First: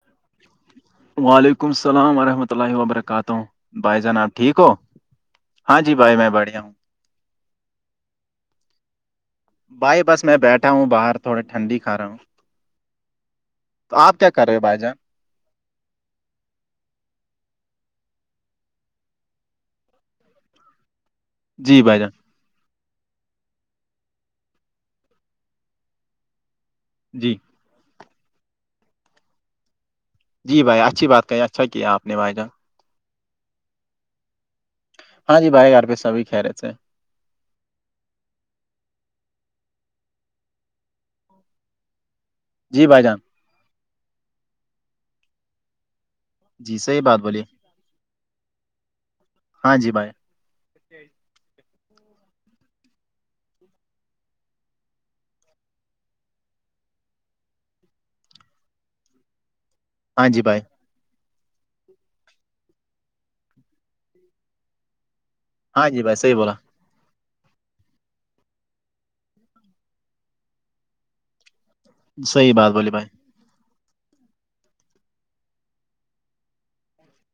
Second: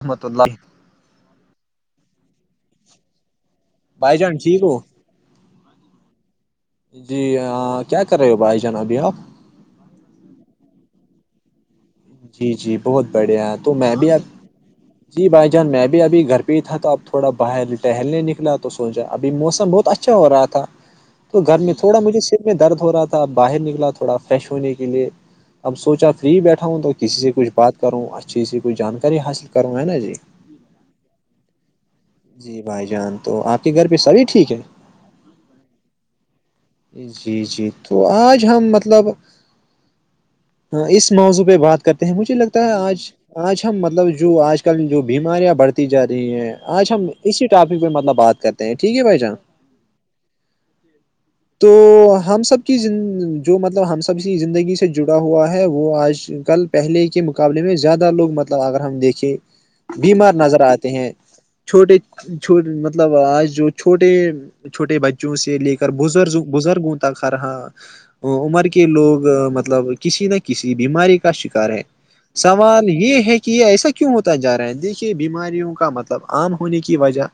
محمت اللہ وعلیکم السلام ورحمۃ اللہ وبرکاتہ بھائی جناب ٹھیک ہو ہاں جی بھائی میں بڑھیا ہوں جی کیا کر رہے ہو بھائی جان ابھی آپ بھائی بس میں بیٹھا ہوں بر تھوڑی ٹھنڈی کھا رہا ہوں جی جی بہت بڑھیا تو میں بھی کیا آپ کر رہے ہو بھائی جان جی بھائی جان میں بھی ابھی گھر پہ تھا تو اب تھوڑا باہر ٹہلنے نکلا تو سوچا ابھی موسم بہت اچھا اچھا ہو رہا تھا تو گھر میں جی تھوڑا بھائی جان مجھے میں درد ہو رہا تھا باہر نکلا تھوڑا فریش ہونے کے لیے اب سوچا فری بیٹھا ہوں تو کسی سے جی کچھ بات کروں اچھی سے کوچھ جانکاری حاصل کروں ہے نا جی جی بھائی اچھی بات کہی اچھا کیا آپ نے بھائی جان جی بھائی جان تو آپ کے گھر پہ سبھی ٹھیک ہے ہاں جی بھائی گار پہ سبھی کہ رہے تھے جی جی تو آج ہم مطلب اس موضوع پہ بات کرتے ہیں مجھے لگتا ہے جی آج بھائی جان آج ہم مطلب جو آج کل جو بیماریاں بڑھتی جا رہی ہے جی آج صحیح ہم بات بولیے اسی ٹاپک پہ مطلب بات کرتے ہیں ٹھیک ہے بھائی جان ہاں جی بھائی تو ہم سب کی جو مطلب ہم سب کی زندگی سے جڑا ہوا ہے وہ آج کل پہلے کے مقابلے میں زیادہ لوگ مطلب اگر ہم دیکھیں ہاں بیمار جی نظر بھائی آتے ہیں چھوٹے چ مطلب آج جو چھوٹے چھوٹے بچوں سے لے کر ہاں جی بھائی صحیح بزرگ بولا گر گتا کھ رہا عمر کے لوگ مطلب کسی نہ کسی بیماری کا شکار ہے صحیح بات سوال بولی بھائی یہ ہے کہ یہ ایسا کیوں ہوتا جا رہا ہے دیکھیے بیماریوں کا مطلب عام ہونے کی وجہ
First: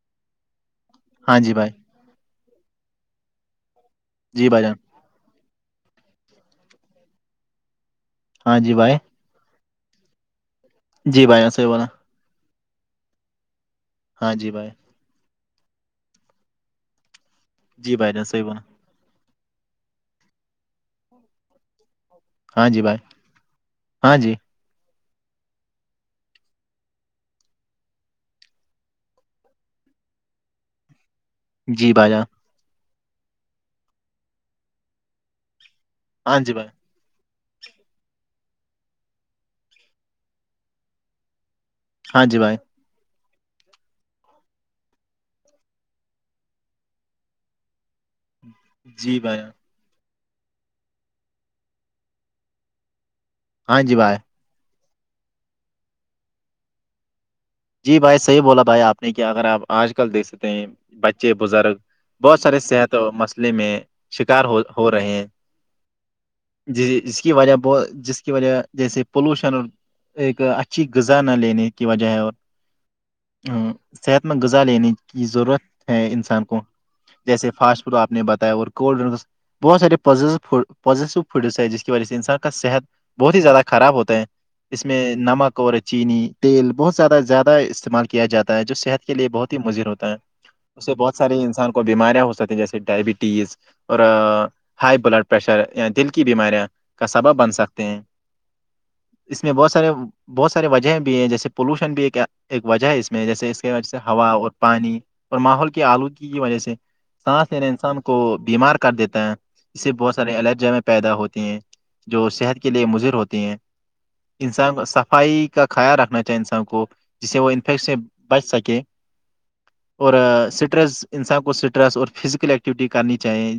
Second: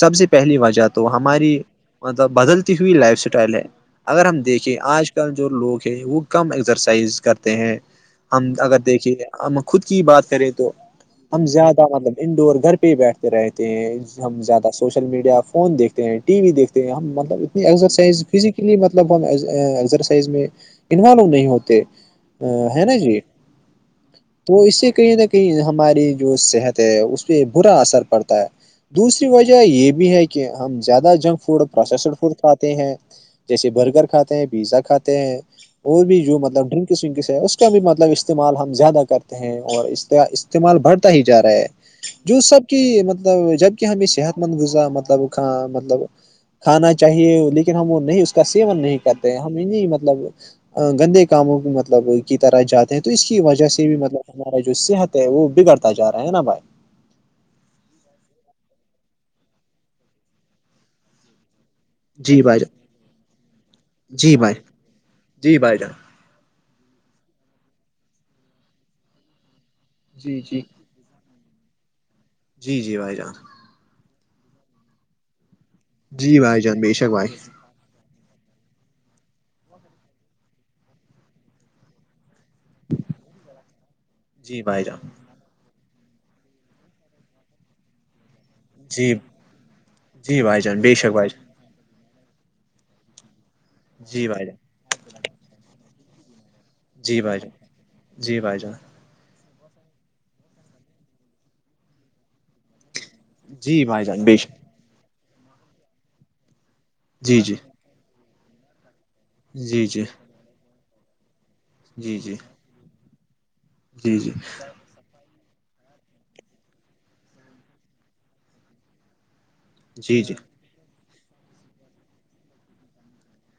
سب سے پہلی وجہ تو ہاں جی ہماری بھائی مطلب بدلتی ہوئی لائف اسٹائل ہے اگر ہم جی بھائی جان دیکھیں آج کل جو لوگ ہے وہ کم ایکسرسائز کرتے ہیں ہم ہاں جی اگر بھائی دیکھے ہم خود کی بات کریں تو جی بھائی ہم جان صحیح زیادہ بولا مطلب انڈور گھر پہ ہی بیٹھتے رہتے ہیں ہاں ہم جی بھائی زیادہ سوچ ل میڈیا فون دیکھتے ہیں ٹی وی دیکتے ہیں ہم مطلب اتنی جی بھائی ایکسرسائز جان صحیح بولا فزیکلی مطلب ہمسرسائز میں انوالو نہیں ہوتے ا ہاں ہے نا بھائی جی ہاں جی تو اس سے کہیں نہ کہیں ہماری جو صحت ہے اس پہ برا اثر پڑتا ہے دوسری وجہ یہ بھی ہے کہ ہم زیادہ جنک فوڈ جی بھائی پروسیسڈ جان فوڈ کھاتے ہیں جیسے برگر کھاتے ہیں پیزا کھاتے ہیں اور بھی جو ہاں جی بھائی مطلب ڈرنک کسم کس ہے اس کا بھی مطلب استعمال ہم زیادہ کرتے ہیں اور استعمال بڑھتا ہی جا رہا ہے ہاں جی جو بھائی سب کہ مطلب جبک ہمیں صحت مند گذا مطلب مطلب کھانا چاہیے لیکن ہم وہ نہیں اس کا سیون نہیں جی کرتے بھائی جان۔ ہم انیں مطلب گندے کاموں کی مطلب کی طرح جاتے ہیں تو اس کی وجہ ہاں سے بھی جی بھائی مطلب ہمارا جو صحت ہے وہ بگڑتا جا رہا ہے نا بھائی جی بھائی صحیح بولا بھائی آپ نے کیا اگر آپ آج کل دیکھ سکتے ہیں بچے بزرگ بہت جی سارے بھائی جان صحت و مسئلے میں جی شکار بھائی ہو ہو رہے ہیں جی بھائی جان جی جس کی وجہ ب جس کی وجہ جیسے پولوشن اور ایک جی جی اچھی غذا نہ لینے کی وجہ ہے اور جی جی بھائی جان صحت مند غذار لین کی ضرورت ہیں جی انسان کو بھائی جان بے شک بھائی جیسے فاسٹ فوڈ آپ نے بتایا اور کولڈ ڈرنکس بہت سارے پیو فڈ ہیں جس کی وجہ سے انسان کا صحت بہت ہی زیادہ خراب ہوتے ہیں جی بھائی اس میں جان نمک اور چینی تیل بہت زیادہ زیادہ استعمال کیا جاتا ہے جو صحت جی کے لیے بہت ہی مضر ہوتا ہے جی بھائی جان بے اسے شک بہت بھائی سارے جان انسان کو بیماریاں ہو سک ہیں جیے ڈائبٹیز اور جی بھائی جان ہائی بلڈ پریشر یا دل کی بیماریاں کا جی سبب بھائی جان بن سکتے ہیں جی بھائی جان اس میں بہت سارے بہت سار وجہ بھی ہیں جیسے پولوشن بھی ہے کیا ایک وجہ ہے اس میں جیسے اس کی جی وجہ سے بھائی جان ہوا بے اور شک پانی اور ماحول کی آلودگی کی وجہ سے جی سانس جی لیرا انسان کو بیمار کر دیتا ہے اس جی سے جی بہت سارے الرجیں پیدا ہوتی ہیں جی جو جی صحت کے لیے مضر ہوتی ہیں جی انسان کو صفائی کا خیال رکھنا چاہے انسان کو جس سے وہ انفیکٹ سے بچ سکے اور جی جی اسٹریس انسان کو سٹریس اور فزیکل ایکٹیویٹی کرنی چاہیے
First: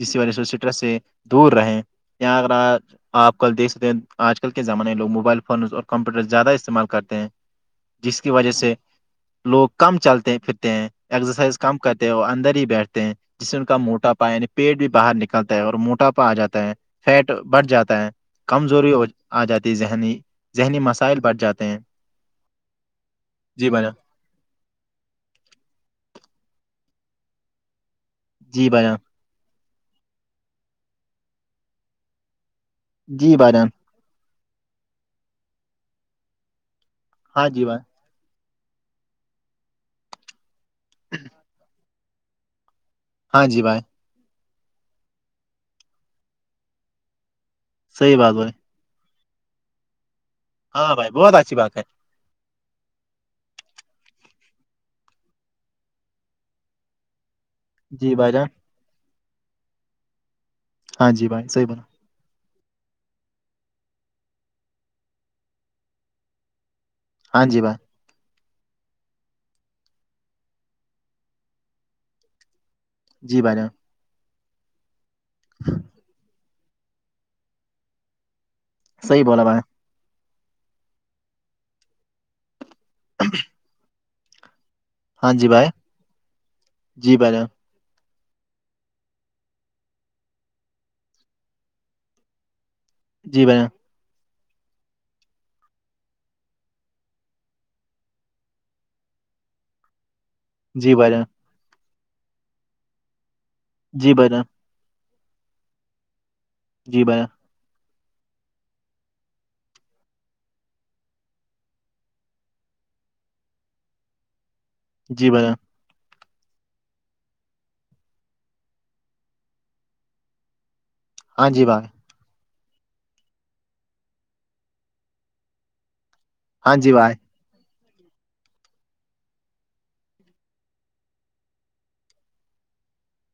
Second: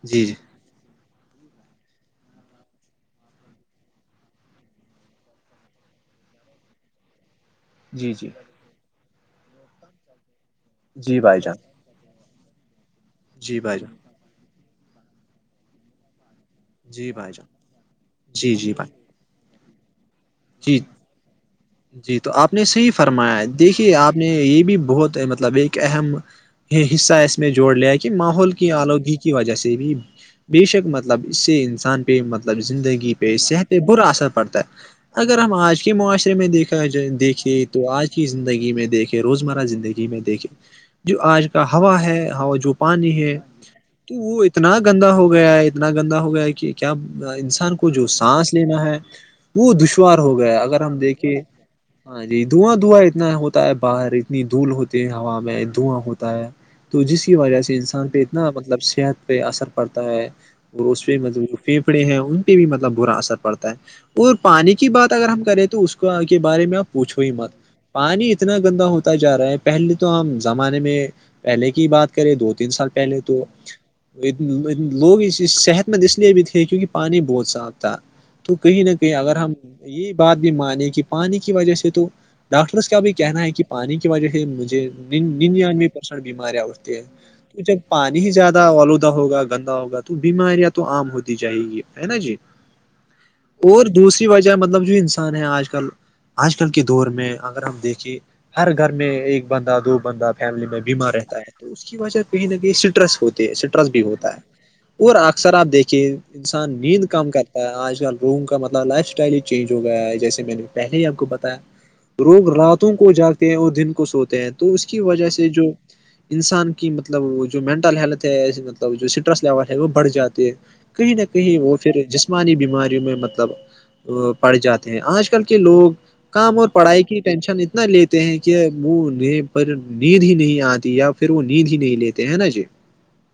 جس کی جی وجہ جی سے مر سے دور رہے اگر آپ کل دیکھ سکتے ہیں آج کل کے زمانے میں لوگ موبائل فونز اور کمپیوٹر زیادہ استعمال کرتے ہیں جی جس جی کی وجہ سے لوگ کام چلتے پھرتے ہیں جی بھائی جان ایکسرسائز کام کرتے اور اندر ہی بیٹھتے ہیں جس سے جی ان کا بھائی جان موٹاپا یعنی پیٹ بھی باہر نکلتا ہے اور موٹاپا آ جاتا جی فیٹ بھائی جان بڑھ جاتا ہے جی جی بھائی کمزوری آ جاتی ہے ذہنی ذہنی جی مسائل بڑھ جاتے ہیں جی تو آپ نے صحیح فرمایا ہے جی بھائی جان دیکھیے آپ نے یہ بھی بہت مطلب ایک اہم حصہ ہے اس میں جوڑ لیا کہ کہ ماحول جی کی بھائی جان آلودگی کی وجہ سے بھی بے شک مطلب اس سے انسان پہ مطلب مطلب زندگی جی پہ بھائی جان صحت پ برا اثر پڑتا ہے اگر ہم آج کے معاشرے میں دیکھا جائے ہاں جی دیکھے بھائی تو آج کی زندگی میں دیکھے روزمرہ زندگی میں دیکھیں جو آج کا ہوا ہے ہوا جو پانی ہے ہاں جی بھائی تو وہ اتنا گندا ہو گیا ہے اتنا گندا ہو گیا ہے کہ کیا انسان کو کو جو صحیح بات بولے سانس لینا ہے وہ دشوار ہو گیا اگر ہاں ہم بھائی دیکھیں بہت اچھی بات ہے ہاں جی دھواں دھواں اتنا ہوتا ہے باہر اتنی دھول ہوتی ہے ہوا میں دھواں ہوتا ہے تو جس کی وجہ سے انسان جی پہ بھائی جان اتنا مطلب صحت پہ اثر پڑتا ہے وہ اس ہاں پہ جی بھائی مطلب صحیح بولا پھیپھڑے ہیں ان بھی مطلب برا اثر پڑتا ہے اور پانی کی بات اگر ہم کریں تو اس کے بارے میں آپ پوچھو ہی ہاں مت جی بھائی پانی اتنا گندا ہوتا جا رہا ہے پہلے تو ہم زمانے میں پہلے کی بات کریں دو تین سال پہلے جی تو بھائی جان لوگ صحت مند اس لیے بھی تھے کیونکہ پانی بہت سا آتا ہے تو کہیں نہ کہیں صحیح اگر بولا ہم بھائی یہ بات بھی مانے کہ پانی کی وجہ سے تو ڈاکٹرس کا بھی کہنا ہے کہ پانی وجہ سے مجھے ہاں جی بھائی ننانوے پرسنٹ بیماریاں اھتی ہیں جی بھائی جان تو جب پانی ہی زیادہ آلودہ ہوگا گندا ہوگا تو بیماریاں تو عام ہوتی جائےیں گی ہے نا جی جی بھائی جان اور دوسری وجہ مطلب جو انسان ہے آج کل آج کل کے دور میں اگر ہم دیکھے ہر گھر میں ایک بندہ دو بندہ فیملی میں جی بھائی بیمار جان رہتا ہے تو اس کی وجہ کہیں نہ کہیں اسٹرس ہوتے ہے اسٹرس بھی جی بھائی ہوتا ہے جان اور اکثر آپ دیکھیے انسان جی نیند بھائی کم جان کرتا ہے آج کل روم کا مطلب لائف اسٹائل چینج ہو گیا ہے جیسے میں نے پہلے ہی آپ کو بتایا لوگ راتوں کو جاگے ہیں اور دن کو سوتے ہیں تو اس کی وجہ جی بھائی سے جان جو انسان کی مطلب جو مینٹل ہیلتھ ہے مطلب جو سٹرس لیول ہے وہ بڑھ جاتی ہے کہیں نہ ہاں کہیں جی وہ بھائی پھر جسمانی بیماریوں میں مطلب پڑھ جاتے ہیں آج کل کے لوگ کام اور ہاں جی پڑھائی بھائی کی ٹینشن اتنا لیتے ہیں کہ وہ پر نیند ہی نہیں آتی یا پھر وہ نیند ہی نہیں لیتے ہے نا جی [inaudible]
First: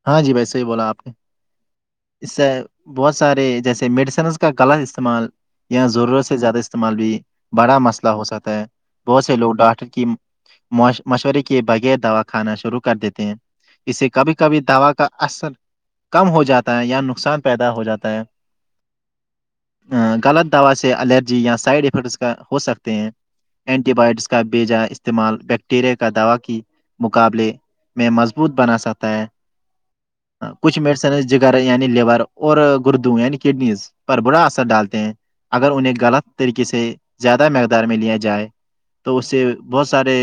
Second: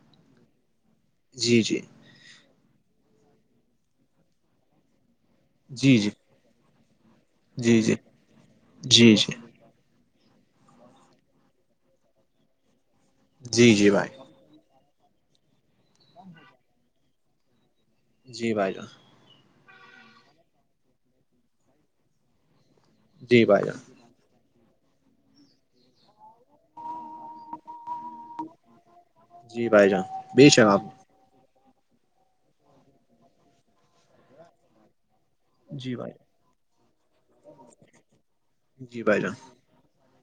ہاں جی وسے ہی بولا آپ نے جی جی اس سے بہت سارے جیسے میڈیسنس کا غلط استعمال یا جی جی ضرورت زیادہ استعمال بھی بڑا جی جی مسئلہ ہو سکتا ہے جی بہت جی سے لوگ ڈاکٹر کی مشورے کی بغیر دوا کھانا شروع کر دیتے ہیں جی جی اسے بھائی کبھی کبھی دوا کا اثر کم ہو جاتا ہے یا نقصان پیدا ہو جاتا ہے جی بھائی جان غلط دوا سے الرجی یا سائڈ افیکٹس کا ہو سکتا ہیں جی بھائی جان اینٹی باوٹکس کا بے جا استعمال بیکٹیریا کا دوا کے مقابلے میں مضبوط بنا سکتا ہے جی بھائی جان بے شک کچھ آپ میڈیسن جگر یعنی لیور اور گردو یعنی کڈنیز پر برا اثر ڈالتے ہیں اگر انہیں جی بھائی غلط طریقے سے زیادہ مقدار میں لیا جائے جی تو بھائی اس جان سے بہت سارے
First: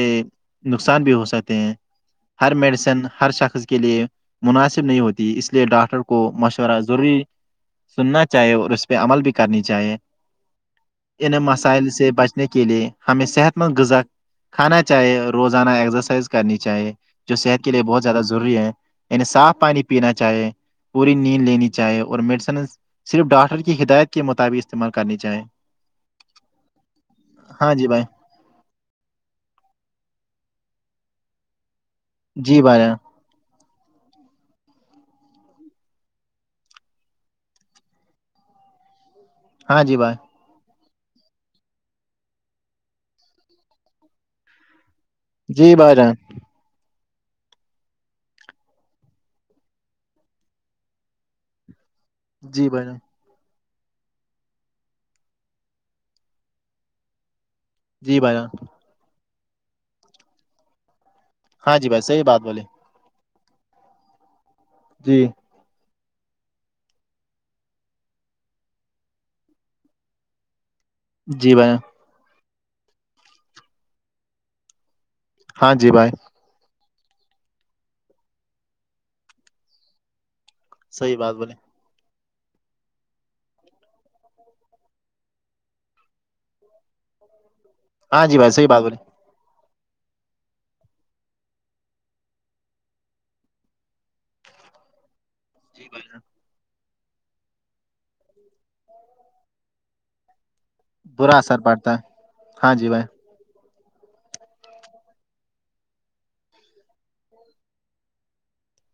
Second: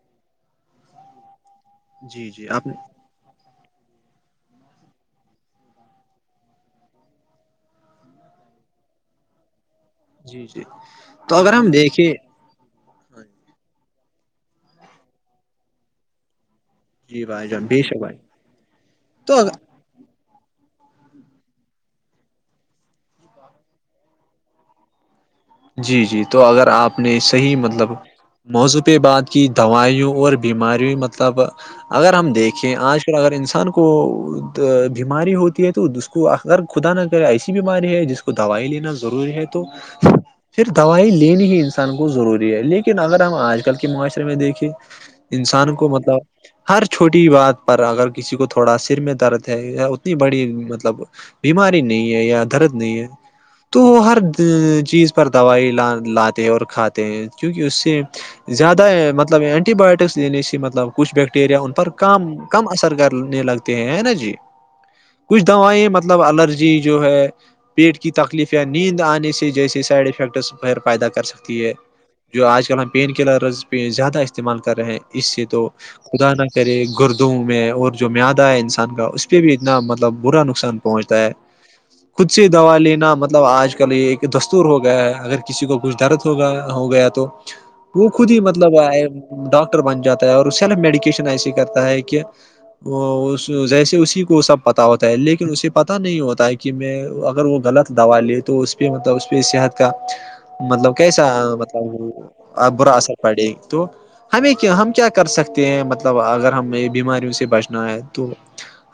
نقصان بھی ہو سکتے ہیں جی جی ہر آپ نے میڈیسن ہر شخص کے لیے مناسب نہیں ہوتی اس لیے ڈاکٹر کو مشورہ ضروری سننا چاہیے اور اس پہ عمل بھی کرنی چاہیے جی جی تو ان اگر ہم مسائل دیکھے سے بچنے کے لیے ہمیں صحت مند غذا کھانا چاہیے روزانہ ایکسرسائز کرنی چاہیے جی جو بھائی صحت جان کے بے لیے شک بہت بھائی زیادہ ضروری ہے یعنی تو صاف پانی پینا چاہے پوری نیند لینی چاہے اور میڈیسن صرف ڈاکٹر کی ہدایت کے مطابق استعمال کرنی چاہیں جی جی تو اگر آپ نے صحیح ہاں جی مطلب بھائی موضوعی بعد کی دوائیوں اور بیماری مطلب اگر ہم جی دیکھیں بھائی جان آج اگر انسان کو بیماری ہوتی ہے تو اس کو ا اگر خدا نہ کرے ایسی بیماری ہے جس کو کو دوائی لینا ضروری ہے تو ہاں جی بھائی پھر دوائی لینی ہی انسان کو ضروری ہے لیکن اگر ہم آج کل کے معاشرے میں دیکھیں انسان جی کو بھائی جان مطلب ہر چھوٹی بات پر اگر کسی کو تھوڑا سر میں درد ہے یا اتنی بڑی مطلب بیماری نہیں ہے یا جی درد بھائی جان نہیں ہے تو ہر چیز پر دوائی ل لاتے ہیں اور کھاتے ہیں کیونکہ اس سے جی بھائی جان زیادہ مطلب مطلب اینٹی بایوٹکس دیینی سی مطلب کچھ بیکٹیریا ان ہاں پر جی بھائی صحیح کام بات بولے کم اثر کرنے لگتا ہیں نا جی جی کچھ دوائیں مطلب الرجی جو ہے پیٹ کی تکلیف یا نیند آنے سے جیسے سائڈ افیکٹ پھر پیدا کر جی سکتی بھائی ہے جان، جو آج کل ہم پین کلرز پہ زیادہ استعمال کر رہے ہیں اس سے تو ہاں جی بھائی خدا نہ پے گردوں میں اور جو مد آ ہے انسان کا اس پہ بھی اتنا مطلب برا نقصان صحیح پہنچتا ہے بات بولے خود سے دوا لینا مطلب آج کل یہ دست ہو گیا ہے اگر کسی کو کچھ درد ہویا ہو گیا تو وہ ہاں خود جی ہی بھائی صحیح مطلب بات بولے آئے ڈاکٹر بن جاتا ہے اور سیلف میڈیکیشن ایسے کرتا ہے کہ وہ جیسے اسی کو سب پتا ہوتا ہے لیکن اسے پتا نہیں ہوتا ہے کہ میں اگر وہ غلط دوا لے تو اس پہ مطلب صحت کا مطلب کیسا برا اثر پڑتا ہے مطلب ہاں جی برا بھائی اثر پڑے تو ہمیں کیا ہم کیا کر سکتے ہیں مطلب اگر ہمیں بیماریوں سے بچنا ہے تو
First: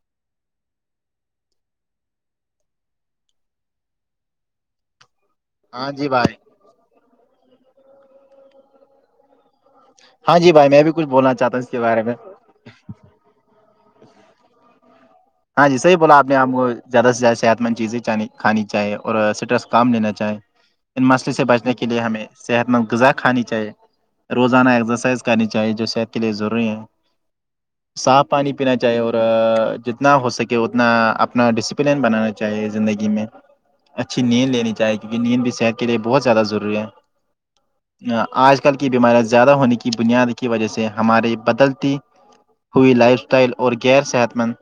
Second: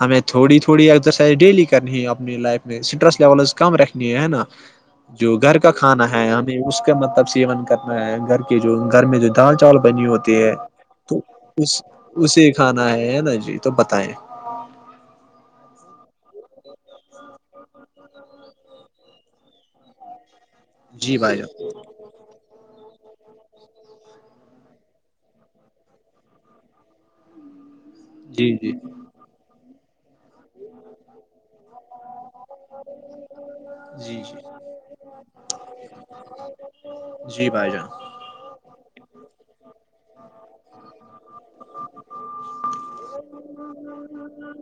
ہمیں تھوڑی تھوڑی ایکسرسائز ڈیلی کرنی ہے اپنی لائف میں اسٹریس لیولز کم رکھنی ہے نا جو گھر کا ہاں کھانا جی ہے بھائی ہمیں اس کا مطلب سیون کرنا ہے گھر کے جو گھر میں جو دال چاول بنی ہاں ہوتی جی ہے بھائی میں بھی کچھ تو بولنا چاہتا ہوں کے اس بارے میں اسے کھانا ہے ہے نا جی تو بتائیں ہاں جی صح بولا آپ ہم کو زیادہ سے زیادہ صحت مند چیزیں چ کھانی چاہیے اور سٹرس کام لینا چاہیں ان جی مسئلے بھائی سے جان بچنے کے لیے ہمیں صحت مند غذا کھانی چاہیے روزانہ ایکسرسائز کرنی چاہیے جو صحت کے لیے ضروری ہے صاف جی پانی جی پینا چاہیے اور جتنا ہو سکے اتنا اپنا ڈسپلین بنانا چاہے چاہیے زندگی میں جی اچھی جی نیند لینی چاہیے کیونکہ نیند بھی صحت کے لیے بہت زیادہ ضروری ہے جی بھائی جان آج کل کی بیماریاں زیادہ ہونے کی بنیاد کی وجہ سے ہمارے بدلتی ہوئی لائف اسٹائل اور غیر صحت مند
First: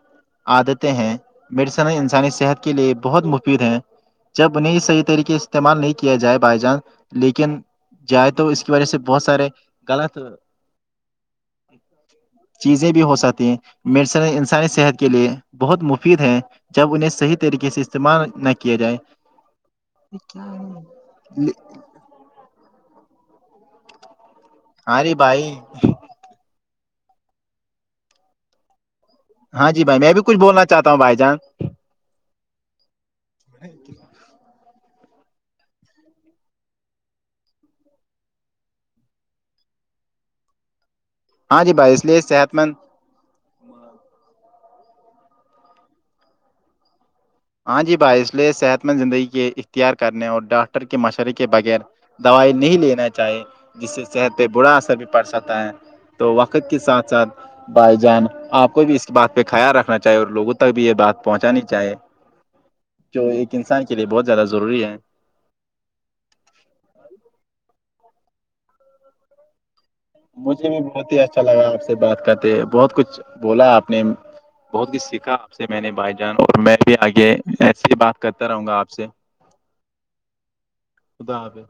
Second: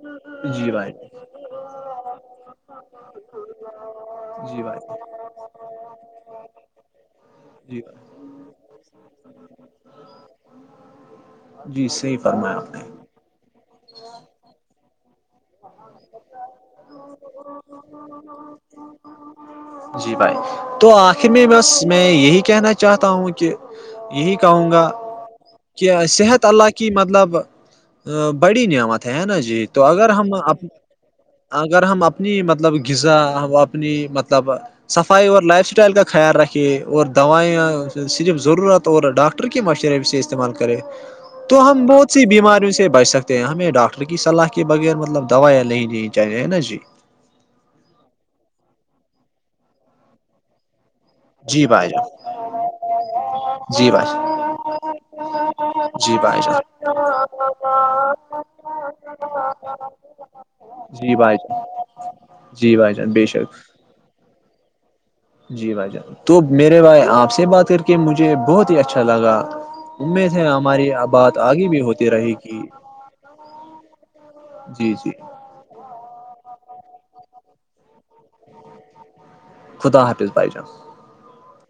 جی عادتیں بھائی ہیں میڈیسن انسانی صحت کے لیے بہت مفید ہیں جب جی انہیں بھائی صحیح طریقے استعمال نہیں کیا جائے بائی جانس لیکن جی بھائی جائے تو اس کی وجہ سے بہت سارے غلط جی صحیح فرمایا آپ نے چیزیں بھی ہو سکتی ہیں م انسانی صحت کی کے لیئے بہت مفید ہیں جب انہیں صحیح طریقے سے استعمال نہ کیا جائے جی بھائی تو آخر میں بس میں یہی کہنا چاہتا ہوں کہ یہی کہوں گا ہاں جی بھائی کہ ای صحت اللہ کی مطلب بڑی نعمت ہے ہے نا جی تو اگر ہم اپ تو بائی جان اگر ہم اپنی مطلب غذا اپنی مطلب صفائی اور لائف اسٹائل کا خیال رکھیے اور دوائیاں صرف ضرورت اور ڈاکٹر کی مشین سے استعمال کریں ہاں تو جی ہم بھائی اس بہت لیے سی صحت بیماریوں مند سے بچ سکتے ہمیں ڈاکٹر کی صلاح کے بغیر مطلب دوائیاں نہیں لینی چاہیے نا جی ہاں جی بھائی اس لیے صحت مند زندگی کے اختیار کرنے اور ڈاک ٹر کے مشورے کے جی بغیر بھائی جان دوائی نہیں لینا چاہی جی جس سے بھائی صحت پہ برا اثر بھی پڑ سکتا ہے جان، جی تو بھائی جان وقت کے ساتھ ساتھ بھائی جان آپ کو بھی اس بات پہ خیال رکھنا چاہیے اور لوگوں تک بھی یہ جی بات بھائی جان پہنچانی چاہے جی بھائی جان جو بے شک ایک انسان کے لیے بہت زیادہ ضروری ہے جی بھائی جان تو میرے بھائی آپ سے بات کر کے مجھے بہت ہی اچھا لگا امید ہے مجھے بھی ہماری بہت ہی بات اچھا لگا آگے بھی آپ سے ہوتی بات رہے کرتے گی بہت کچھ بولا آپ نے بہت جی کچھ جی سیکھا سے میں نے بھائی جان اور میں بھی آگے ایسے ہی بات کرتا رہوں گا آپ سے خدا حافظ بھائی جان خداب